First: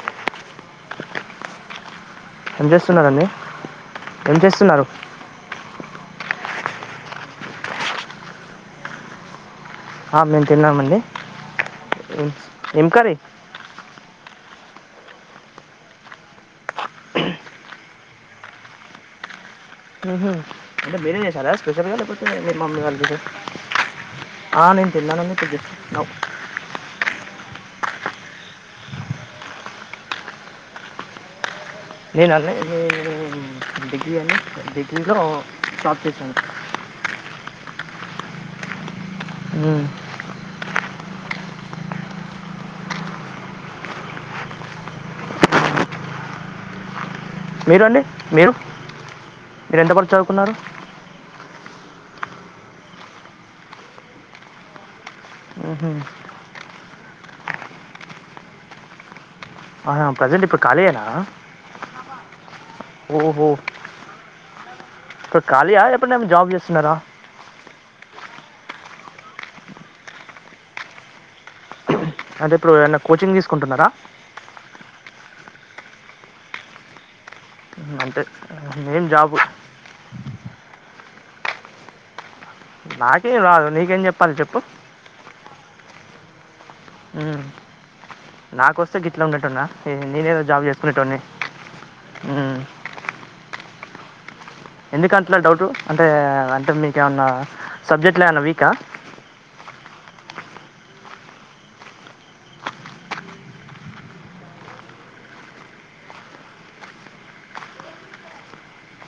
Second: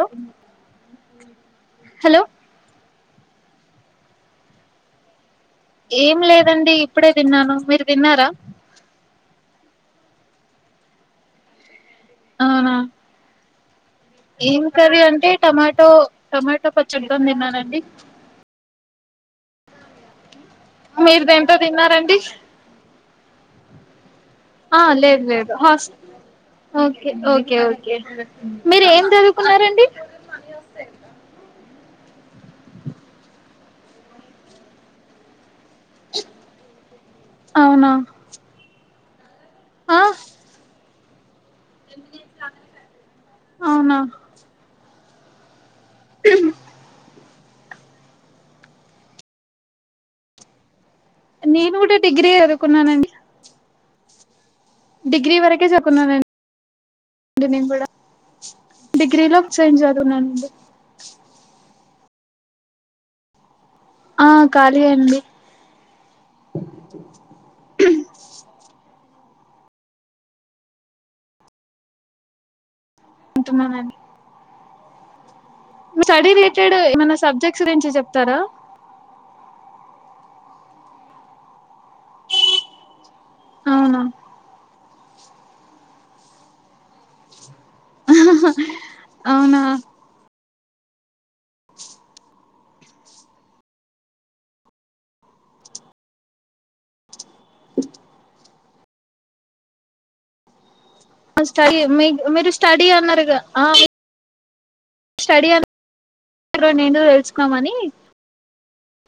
Hello hello ఏం చేస్తున్నరండీ ఏం చేస్తున్నారు ఏం లేదండి ఇప్పుడే తిన్నాను మీరు తిన్నారా ఆ మేము తిన్నామండి అవునా ఏం కారి ఏం కర్రీ అంటే టమాటో టమాటో పచ్చడిని తిన్నానండి అంటే మీరే మీరు చేశారా దేంతో స్పెషల్గా తిన్నారండి లేపోతే మీ మమ్మీ వాళ్ళకి ఆ నేను లేదు తిన్నానన్నడి లేదు హాస్ తినం ఓకే ఓకే మీరు ఏం చదువుకున్నారండి. నేనా అండి డిగ్రీ అని డిగ్రీ లో స్త్ సంఖ [unintelligible] అవునా హ్మ్ ఆ అవునా [unintelligible] మీరు అండి మీరు మీరు ఎంతవరకు చదువుకున్నారు. నేను కూడా డిగ్రీ చదువుకున్నానండి. డిగ్రీ వరకే చకున్నానండి నేను కూడా డిగ్రీలో సైన్స్ ఆ ప్రెసెంట్ చదువుకున్నానండి ఇప్పుడు ఖాళీ ఎన ఓహో ఆ ఖాళీ అండి ఇప్పుడు ఖాళీ ఆ ఎప్పుడు ఏమి జాబ్ చేస్తున్నారా. అంటే ఇప్పుడు ఏమైన్న కోచింగ్ తీసుకుంటున్నారా ఉంటున్నానండి స్టడీ రిలేటెడ్ ఏమన్నా సబ్జెక్ట్ అంతే మెయిన్ జాబ్ నాకేం రాదు నీకేం అవునా చెప్పాలి చెప్పు మ్మ్. నాకొస్తే గిట్లా అవునా ఉండేటోన్న నేనేద జాబ్ చేసుకునేటోన్నే ఎందుకట్ల డౌట్ అంటే అంటే మీకు ఏమన్నా సబ్జెక్ట్లో ఏమైన్నా వీకా స్టడీ మీ మీరు స్టడీ అన్నారు. స్టడీ అ ఎందో నేను తెలుసుకుదమని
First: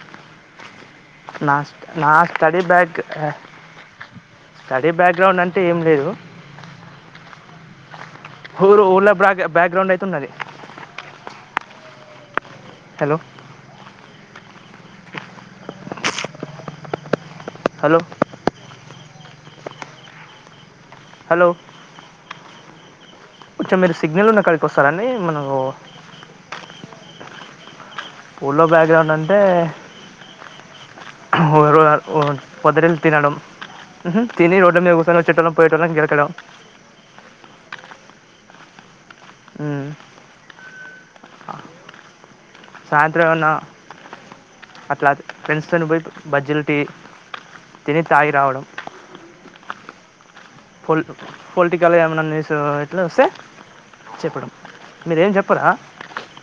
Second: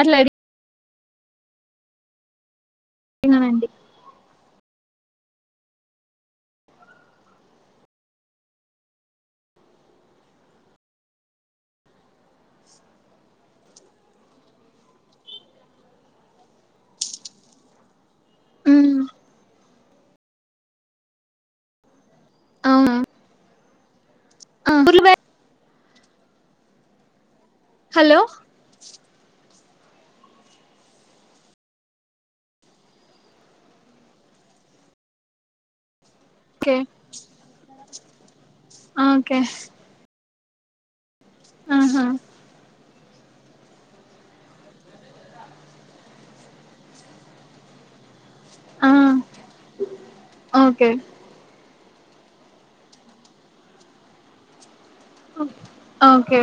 అట్లాది నా నా స్టడీ బ్యా నండి అదే బ్యాక్గ్రౌండ్ అంటే ఏం లేదు. ఊరు ఊళ్ళ బ బ్యాక్గ్రౌండ్ అయితే ఉన్నది. హలో హలో ఉమ్ హలో అవునా కొంచెం మీరు సిగ్నల్ ఉన్న కడికి వస్తార అండి ఆ మనం హలో పూల్లో బ్యాక్గ్రౌండ్ అంటే పొద్దున వెళ్లి తినడం ఉహు తిని రోడ్ల మీద కుసోని వచ్చేటోళ్లను పోయేటోళ్లని గెలకడం కే ఆ ఓకే మ్మ్. ఉహు సాయంత్రం ఏమన్నా అట్లా ప్రెన్స్టన్ బట్ బజిల్టీ టీ తాగి రావడం ఆ ఓకే పొల్ పొల్ టికల్ గ ఏమైన్నా న్యూస్ ఇట్లా వసే చెప్పడం మీర్ ఏం జెప్పరా ఓకే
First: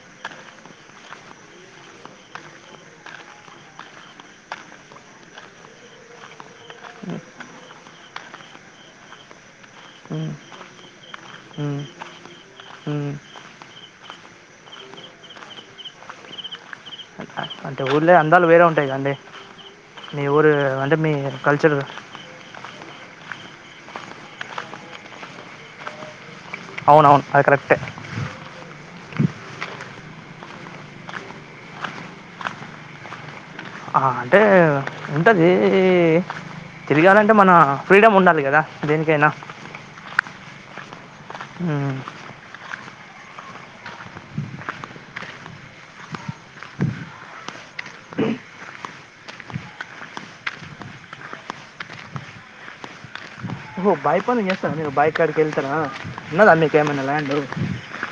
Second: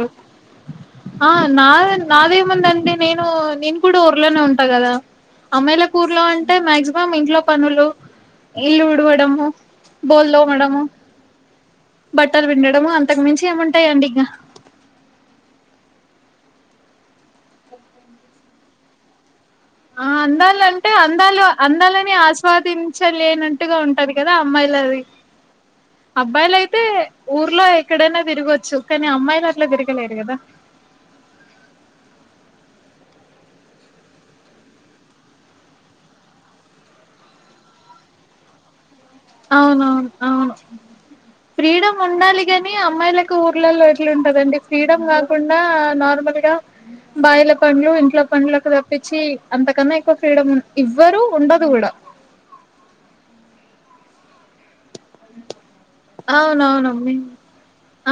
ఆ నాద్ నాదేముం దండి నేను నేన్ కూడా ఊర్లనే ఉంటా కదా అమ్మయిలకు ఊర్లో అంటే మ్యగ్ జిమం ఇంట్లో పనులు ఇల్ ఉడవడము మ్మ్, బోల్లు తోవడము మ్మ్, బట్టల్ పిండడము మ్మ్. అంతక్ మించి ఏముంటాయండి ఇంగ టే ఊర్ ల్యా అందల్ వేరే ఉంటాయి కదండి ఆ మీ ఊరు అందలు అంటే మీ అందాలు కల్చర్ అందాలని ఆస్వాదించి చర్ లేనట్టుగా ఉంటది కదా అమ్మాయిలవి అబ్బాలయితే అవునవును అది ఊర్లో కరెక్టే ఎక్కడైనా తిరగొచ్చు కాని అమ్మాయిలట్లా దిరగలేరు కదా ఆహా అంటే ఉంటది ఈ తిర్ గలంటే మన ఫ్రీడమ్ ఉండాలి కదా దేనికైనా అవునవున్ అవును మ్మ్. ఫ్రీడమ్ ఉండాలి గని ఆ అమ్మాయిలకు ఊర్లలో ఎట్లుంటదండి ఫ్రీడమ్ కాకుండా నార్ మల్ గా బాయిల పనుల్ కు ఇంట్లో పండ్లక్ తపిచి అంతకన్నా ఎక్కు ఫ్రీడమ్ హ్మ్ ఇవ్వరు ఉండదు గుడా ఓహో బయి పన్లు జే ఎల్ తర మీరు బాయి కాడ్ క్ ఎల్ తారా ఉన్నదాండీ కేమైనా అవునవునమ్మి ల్యాండు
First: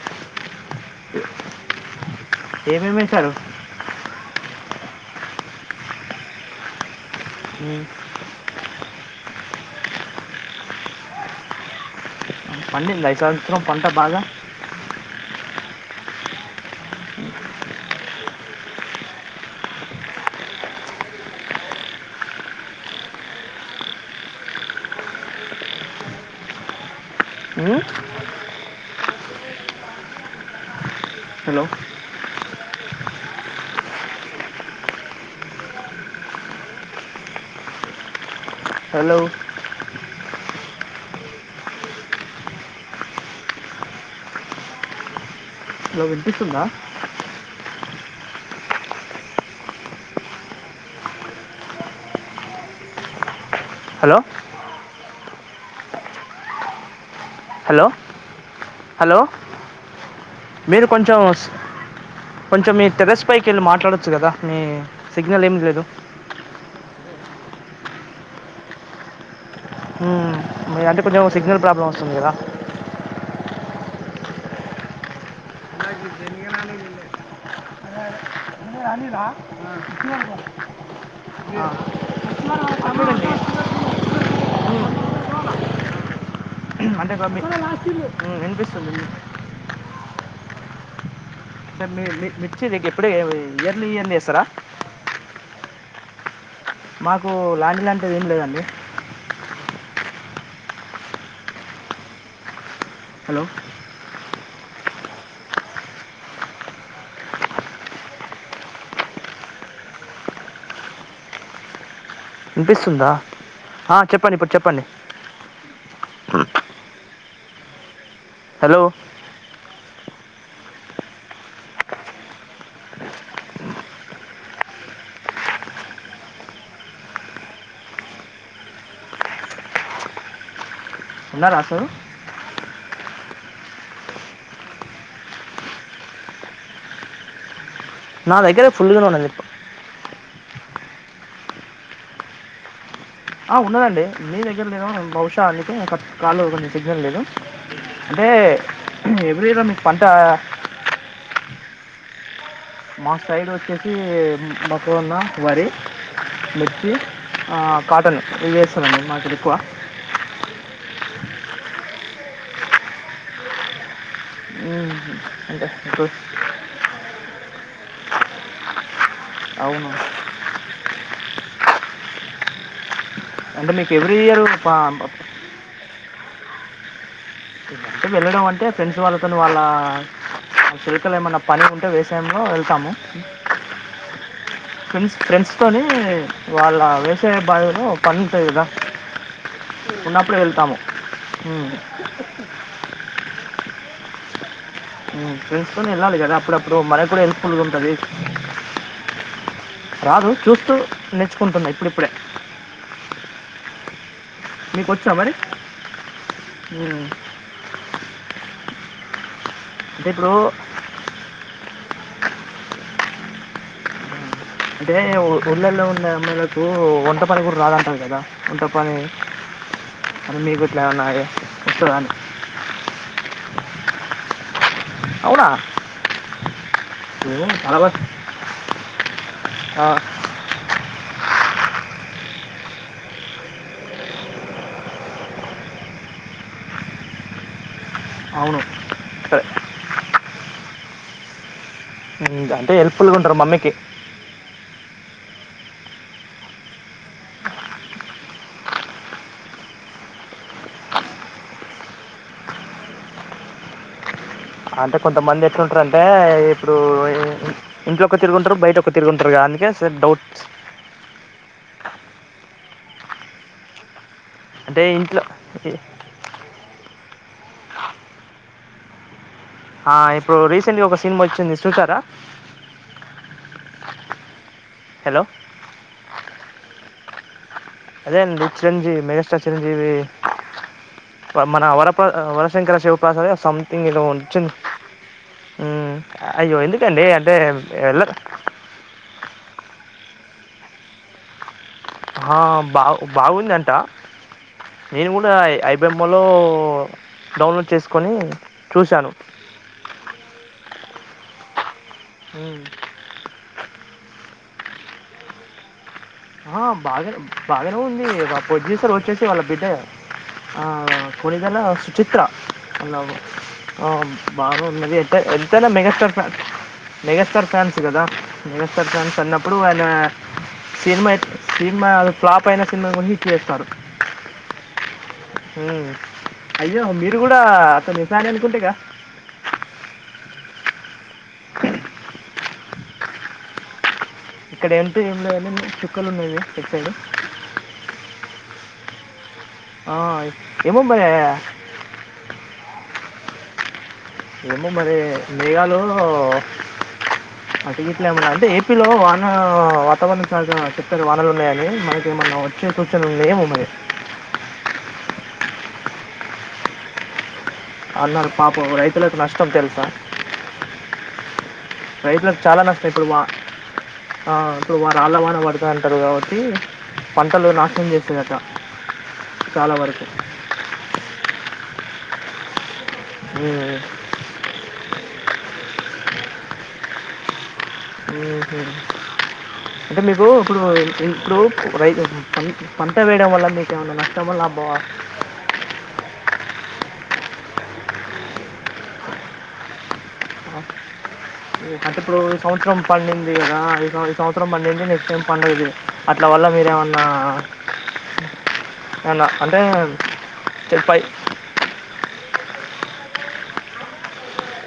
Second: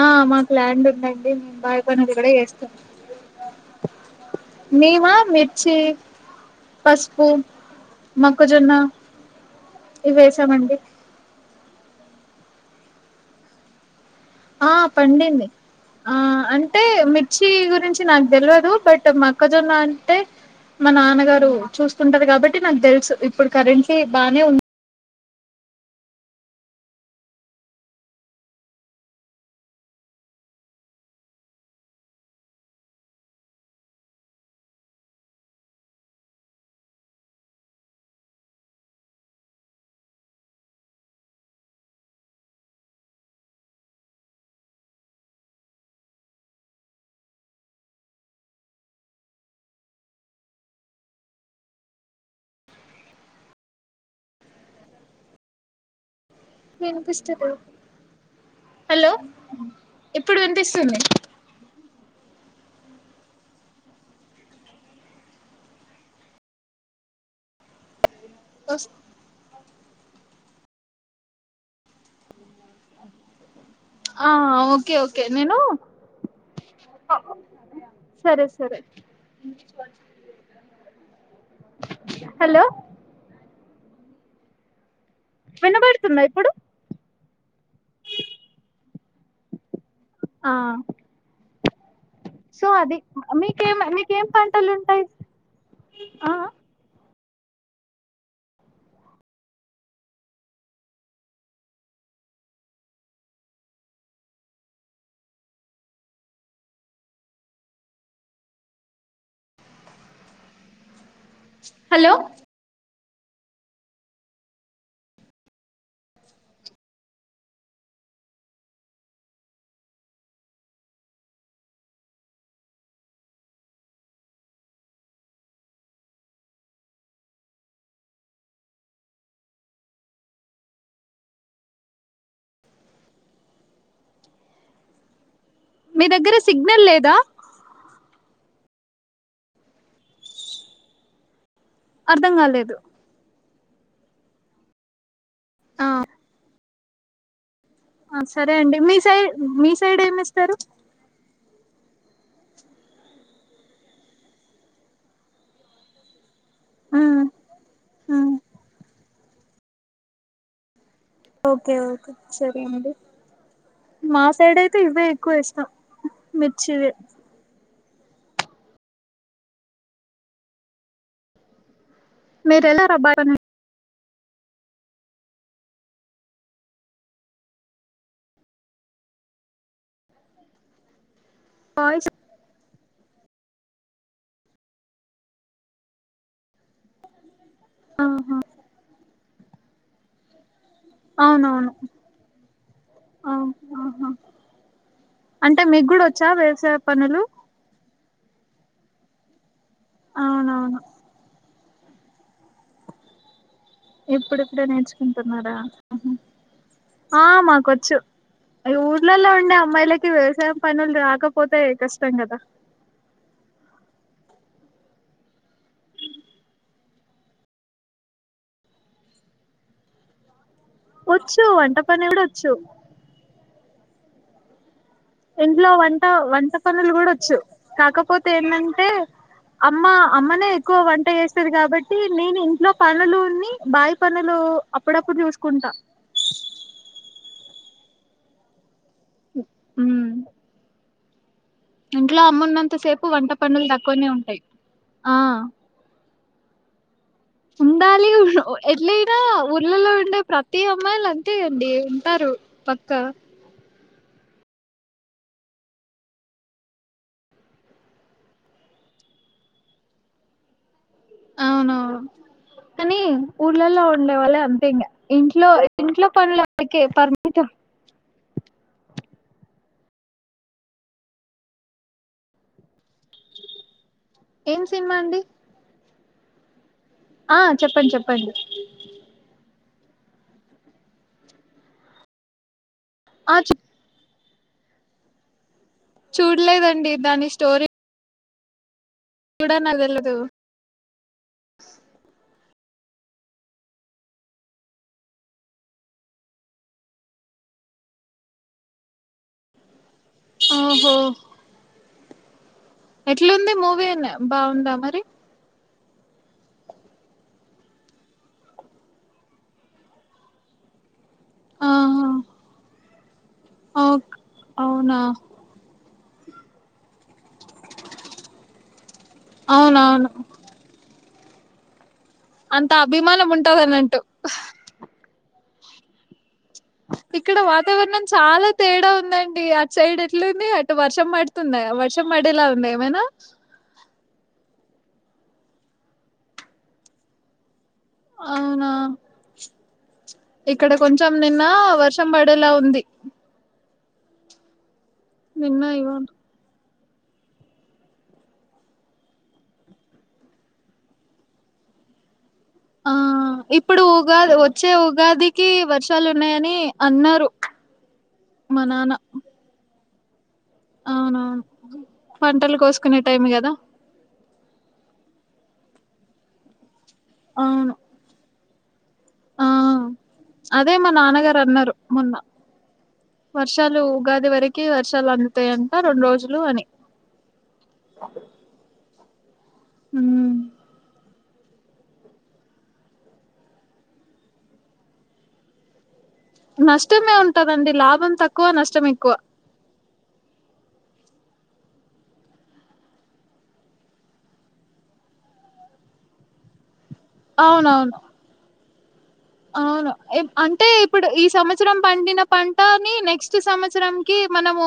ఆ మాకు ల్యాండుందండి ఉమ్ బాయి పను ల్ కుడ ఎస్తం ఏమేమి వేశారు [inaudible] మేమా మిచ్చి పస్ పు మొక్కజొన్న ఇవేసామండి పండిందా ఈ సన్ త్రం [unintelligible] పంట బాగా ఆ పండింది ఆ అంటే మిచ్చి గురించి నాక్ దేల్ వదు బటు మక్కజొన్న అంటే మా నాన్నగారు చూస్తుంటార్ కాబట్టి నాక్ దేల్ స్ ఇప్పుడు కరెంట్లీ బానే ఉం మ్మ్? హలో హలో హలో విపిస్తుందా హలో ఇన్ పిస్ చదో హలో [unintelligible] హలో ఇప్పుడు ఇన్ పిస్తుంది కొంచం మీ టెరస్ పైకి ఎళ్ళి మాట్లాడొచ్చు కదా మీ సిగ్ నల్ ఏమ్ లేదు కస్ [unintelligible] హ్మ్ మీ అంటే కొంచం సిగ్ నల్ ప్రాబ్లం వస్తుంది కదా ఆ ఓకే ఓకే నేను అ సరే స్ కానీ రా ఆ హలో [unintelligible] వినబడ్ తుందా ఇప్పుడు అంటే గోపి హ్మ్ ఇన్ పిస్తుంది ఆ మీ మీ- మిర్చి సో రేట్ అది ఎప్పుడే ఇయర్లీ మీకె ఇయర్లీ మీకేం వేస్తారా పంటలుంటాయ్? ఆ ఆ మాకు ల్యాండు ల్యాంటిది ఏం లేదండి హలో హలో ఇన్ పిస్తుందా ఆ చెప్పండి ఇప్పుడ్ చెప్పండి హలో ఉనర అసల్ మీ దగ్గర సిగ్ నల్ లేదా నా దగ్గర ఫుల్ గనే ఉన్నదిలే ప్ అర్ దం గలేదు ఆ ఉన్నదండి మీ దగ్గర లేదేమో బవ్ శా అందుకే ఆ కట్ కాల్ లో ఓపెన్ జెయి సిగ్ నల్ లేదు అంటే సరే అండి మీ హ్ సైడ్ ఎవ్ రీలో మీ సైడ్ పంట ఆ ఏమిస్తారు మా సైడ్ వచ్చేసి బక్క ఉన్న వరి మెర్చి కాటన్ ఇ చేేస్తుందండి మాకుది ఎక్కువ ఓకే ఓకే సరే అండి. మా సైడయితే ఉమ్, ఇవే అంటే ఎక్కువేస్తాం. ఇప్పుడు- మిర్చివే అవును మీరెళ్ళార [unintelligible] అంటే మీకు ఎవ్రీ ఇయరు అే వెళ్ళడం అంటే ఫ్రెండ్స్ వాళ్ళతో వాళ్ళ చరికలు ఏమన్నా పని ఉంటే బాయ్స్ వేసాంలో వెళ్తాము ఫ్రెండ్స్ ఫ్రెండ్స్ తని వాళ్ళ వే వచ్చే బాధలో పని ఆహా, ఉంటయి కదా ఉన్నప్పుడే వెళ్తాము హ అవునవును ఆ, ఆహా. అంటే మీకు ్రెల్సుకొని కూడా వెళ్ళాలి వచ్చా కదా వ్యవసాయ అప్పుడప్పుడు మ పనులు కూడా హెల్ప్ఫుల్గా ఉంటుంది రాదు చూస్తూ అవునవును నేర్చుకుంటుంది ఇప్పుడిప్పుడే ఇప్పుడిప్పుడే మీకు వచ్చా మరి నేర్చుకుంటున్నారా! అహ ఉమ్, ఆ మాకొచ్చు. ఊర్లల్లో ఉండే అంటే అమ్మాయిలకి ఇప్పుడు వ్యవసాయం పనులు రాకపోతే ఎ కష్టం కదా అంటే ఊళ్ళల్లో ఉండే అమ్మాయిలకు వంట పని కూడా రాదంటారు కదా వంట పని అని మీకు ఇట్లా ఉన్నాయి వచ్చు వంట పని ఇస్తుదన్ని కూడా వచ్చు అవునా ఇంట్లో వంట వంట పనులు గూడొచ్చు. ఏమో, చాలా వరకు కాకపోతే ఏందంటే! అమ్మ ఆ, అమ్మనే ఎక్కువ వం వంట చేస్తది కాబట్టి నేను ఇంట్లో పనులుని, బావి పనులు అప్పుడప్పుడు చూసుకుంటా. అవును సరే హ్మ్మ్ ఇంట్లో ఉమ్, అంటే అమ్మున్నంత సేపు హెల్ప్ఫుల్గా వంట ఉంటారు పనులు మమ్మీకి తక్కువనే ఉంటయ్. ఆ ఆ ఎట్లైనా ఊర్ళలో ఉండే ప్రతి అమ్మాయిలంతే అండి ఉంటారు. క అంటే కొంతమంది ఎట్లుంటారు అంటే ఇప్పుడు ఇంట్లో ఒ ఒక తిరుగుంటారు బయట ఒక తిరుగుంటారు కా కే స ౌట్స్ అవునవును కనీ ఊర్లలో ఉండేవాళ్ళే అంతే ఇంగ అంటే ఇంట్లో ఇ- ఇంట్లో పనులకే పర్మితం. ఆ ఇప్పుడు రీసెంట్ గా ఒక సినిన్ వచ్చింది సూతారా ఏం సినిమా హలో అండి? ఆ చెప్పండి అదే చెప్పండి అండి చిరంజీవి మెగాస్టార్ చిరంజీవి మన వరప వర శివశంకర శివప్రసాద్ ఆ సమ్ థింగ్ ఏదో వచ్చింది మ్మ్. అయ్యో చూడలేదండి ఎందుకండి అంటే వెల్ల చూడన్ [unintelligible] ఎళ్లదు బా బాగుందింట నేను కూడా ఐబఎమ్లో డౌన్లోడ్ చేసుకొని చూశాను ఓహో! మ్మ్. ఎట్లుంది మూవీ బావుందా మరి? బాగానే బాగానే ఉంది ప్రొడ్యూసర్ వచ్చేసి వాళ్ళ బిడ్డే ఆ ఆ కొణిదెల ఆహా సుచిత్ర న ఓక్ బాగుంది అవునా ఎంత ఎంతైనా మెగాస్టార్ స్టార్ మెగాస్టార్ ఫ్యాన్స్ కదా మెగాస్టార్ ఫ్యాన్స్ అన్నప్పుడు ఆయన అవునవును సినిమాయి సినిమా అది ఫ్లాప్ అయిన అంత సినిమా ను హిట్ అభిమానం ఉంటది చేస్తారు అన్నట్టు ఉమ్ అయ్యో మీరు ఇక్కడ కూడా వాతావరణం అతని ఫ్యాన్ చాలా అనుకుంటేగా తేడా ఉందండి అటు సైడ్ ఎట్లుంది అటు వర్షం పడుతుందా వర్షం పడేలా ఉందా ఏమైనా ఇక్కడ అంటు ఏం లేదండి చుక్కలు ఉన్నావి ఇటు సైడు అవునా ఆ, ఇక్కడ ఏమో మరి కొంచెం నిన్న వర్షం బడే లా ఉంది ఏమో మరి నిన్న మేఘాలూ ఇవా అటు గిట్లా ఏమన్నా అంటే ఏపీలో వాన వాతావరణ శాఖ చెప్తారు వానలు ఉన్నాయని మనకు ఏమన్నా ఆ ఇప్పుడు ఉగాది వచ్చే ఉగాదికి వర్షాలు ఉన్నాయని అన్నారు అన్నారు మా పాపం నాన్న రైతులకు నష్టం తెలుసా అవునవును రైతులకు పంటలు చాలా నష్టం కోసుకునే ఇప్పుడు మా టైం కదా ఆ ఇప్పుడు రాళ్ల వాన పడుతదంటారు కాబట్టి పంటలు అవును నాశనం చేస్తదట ఆ అదే మా నాన్నగారు అన్నారు మొన్న ఉమ్, వర్షాలు ఉగాది వరకి వర్షాలు అందుతాయంట రెండు రోజులు అని ఉమ్ హూ అంటే మీకు ఇప్పుడు ఇప్పుడు రైతు ప పంట వేయడం వల్ల మీకు ఏమైనా నష్టమా? లాభమా? నష్టమే ఉంటదండి లాభం తక్కువ నష్టం ఎక్కువ అంటే ఇప్పుడు ఈ సంవత్సరం పండింది గదా ఈ ఈ సంవత్సరం పండింది నెక్స్ట్ టైం పండదు అట్ల వల్ల మీరేమన్నా ఆ ఆ అవునవును అవును అంటే చెప్పాయి ఇప్పుడు ఈ సంవత్సరం పండిన పంటని నెక్స్ట్ సంవత్సరంకి మనము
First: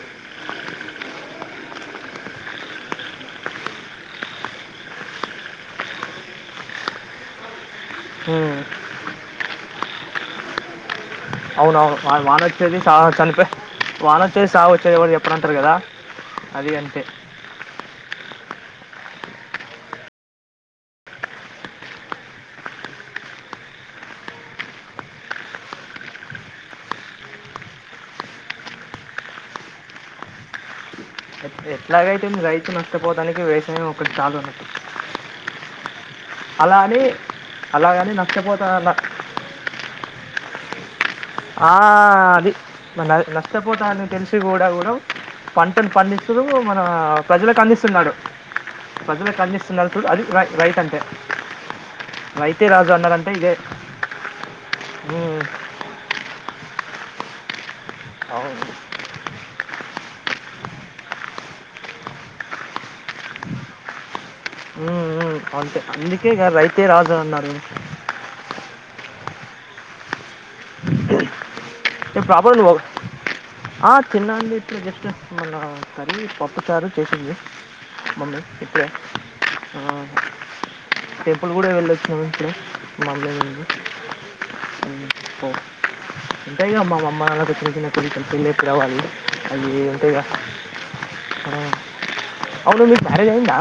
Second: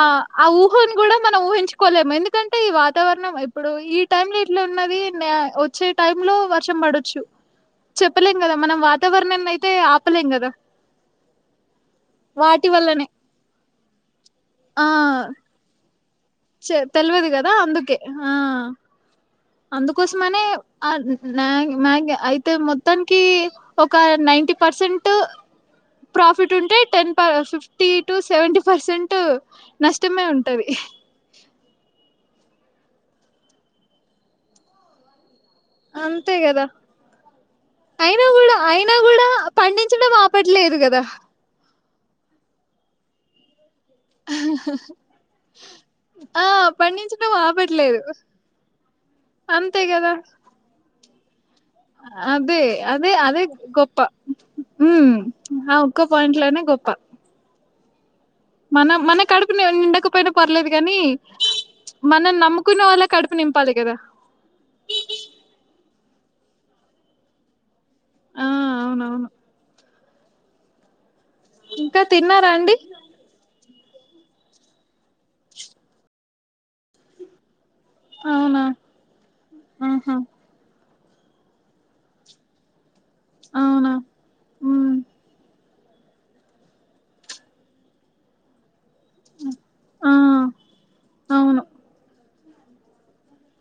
ఆ ఆ ఊహ ని గూడా మనం ఊహి ఉహించుకోలేము ఎందుకంటే ఈ వాతావరణం ఇప్పుడు ఈ టైం లో ఇట్లా ఉన్నది నె వచ్చే టైం లో వర్షం పడొచ్చు చెప్పలేం గదా మనం వాతావరణం అయితే ఆపలేం గదా అవునవును వా వాన వచ్చేది సా చనిపోయి వాన వచ్చేది సావు ఆ వచ్చేది ఎవరు చెప్పరాంటారు కదా అది చె అంతే తెలువదు గదా అందుకే ఆ అందుకోసమనే ఆ మ మ్యా అయితే మొత్తానికి ఒక నైన్ ఫిఫ్టీ పర్సెంట్ ప్రాఫిట్ ఉంటే టెన్ ప ఫిఫ్టీ టు సెవెంటీ పర్సెంట్ నష్టమే ఉంటది ఎట్లాగైతే రైతు నష్టపోవడానికి వ్యవసాయం ఒకటి చాలు అన్నట్టు అంతే గదా అలా అని అలా అని అయినా గూడా నష్టపోతా అయినా న- గూడా పండించడం ఆపం ఆపట్లేదు గదా ఆ అది నష్టపోత అని తెలిసి గూడా గూడా పంటను పండిస్తూ ఆ మన పండించడం ప్రజలకు ఆపట్లేదు అందిస్తున్నాడు ప్రజలకు అంతే అందిస్తున్నారు చూడు కదా అది రైతు అంటే అదే రైతే రాజు అదే అన్నారంటే అదే ఇదే గొప్ప ఉమ్ అవ్ గొప్ పాయింట్ లోనే గొప్ప అవును. మన మన కడుపు నిండకపోయినా పర్లేదు గానీ మనం నమ్ముకున్న వాళ్ళ కడుపు నింపాలి గదా ఉమ్ ఉమ్ అంతే అందుకే గా రైతే రాజు అన్నారు ఆ అవునవును ఇంకా ఏ తిన్నారా ప్రాపర్ నువు అండి ఆ తిన్నండి ఇప్పుడే జస్ట్ మన కర్రీ పప్పు చారు చేసింది మమ్మీ అవునా ఇప్పుడే ఆ ఆహా టెంపుల్ గూడా వెళ్ళొచ్చినం ఇప్పుడే మమ్మి నేను అవునా ఉమ్ ఉంటాయి గా మాఅమ్మ నాన్నకు చిన్న చిన్న కోరికలు పెళ్ళేప్పుడవ్వాలి అది ఆ అంతేగా అవును అవును మీకు మ్యారేజ్ అయిందా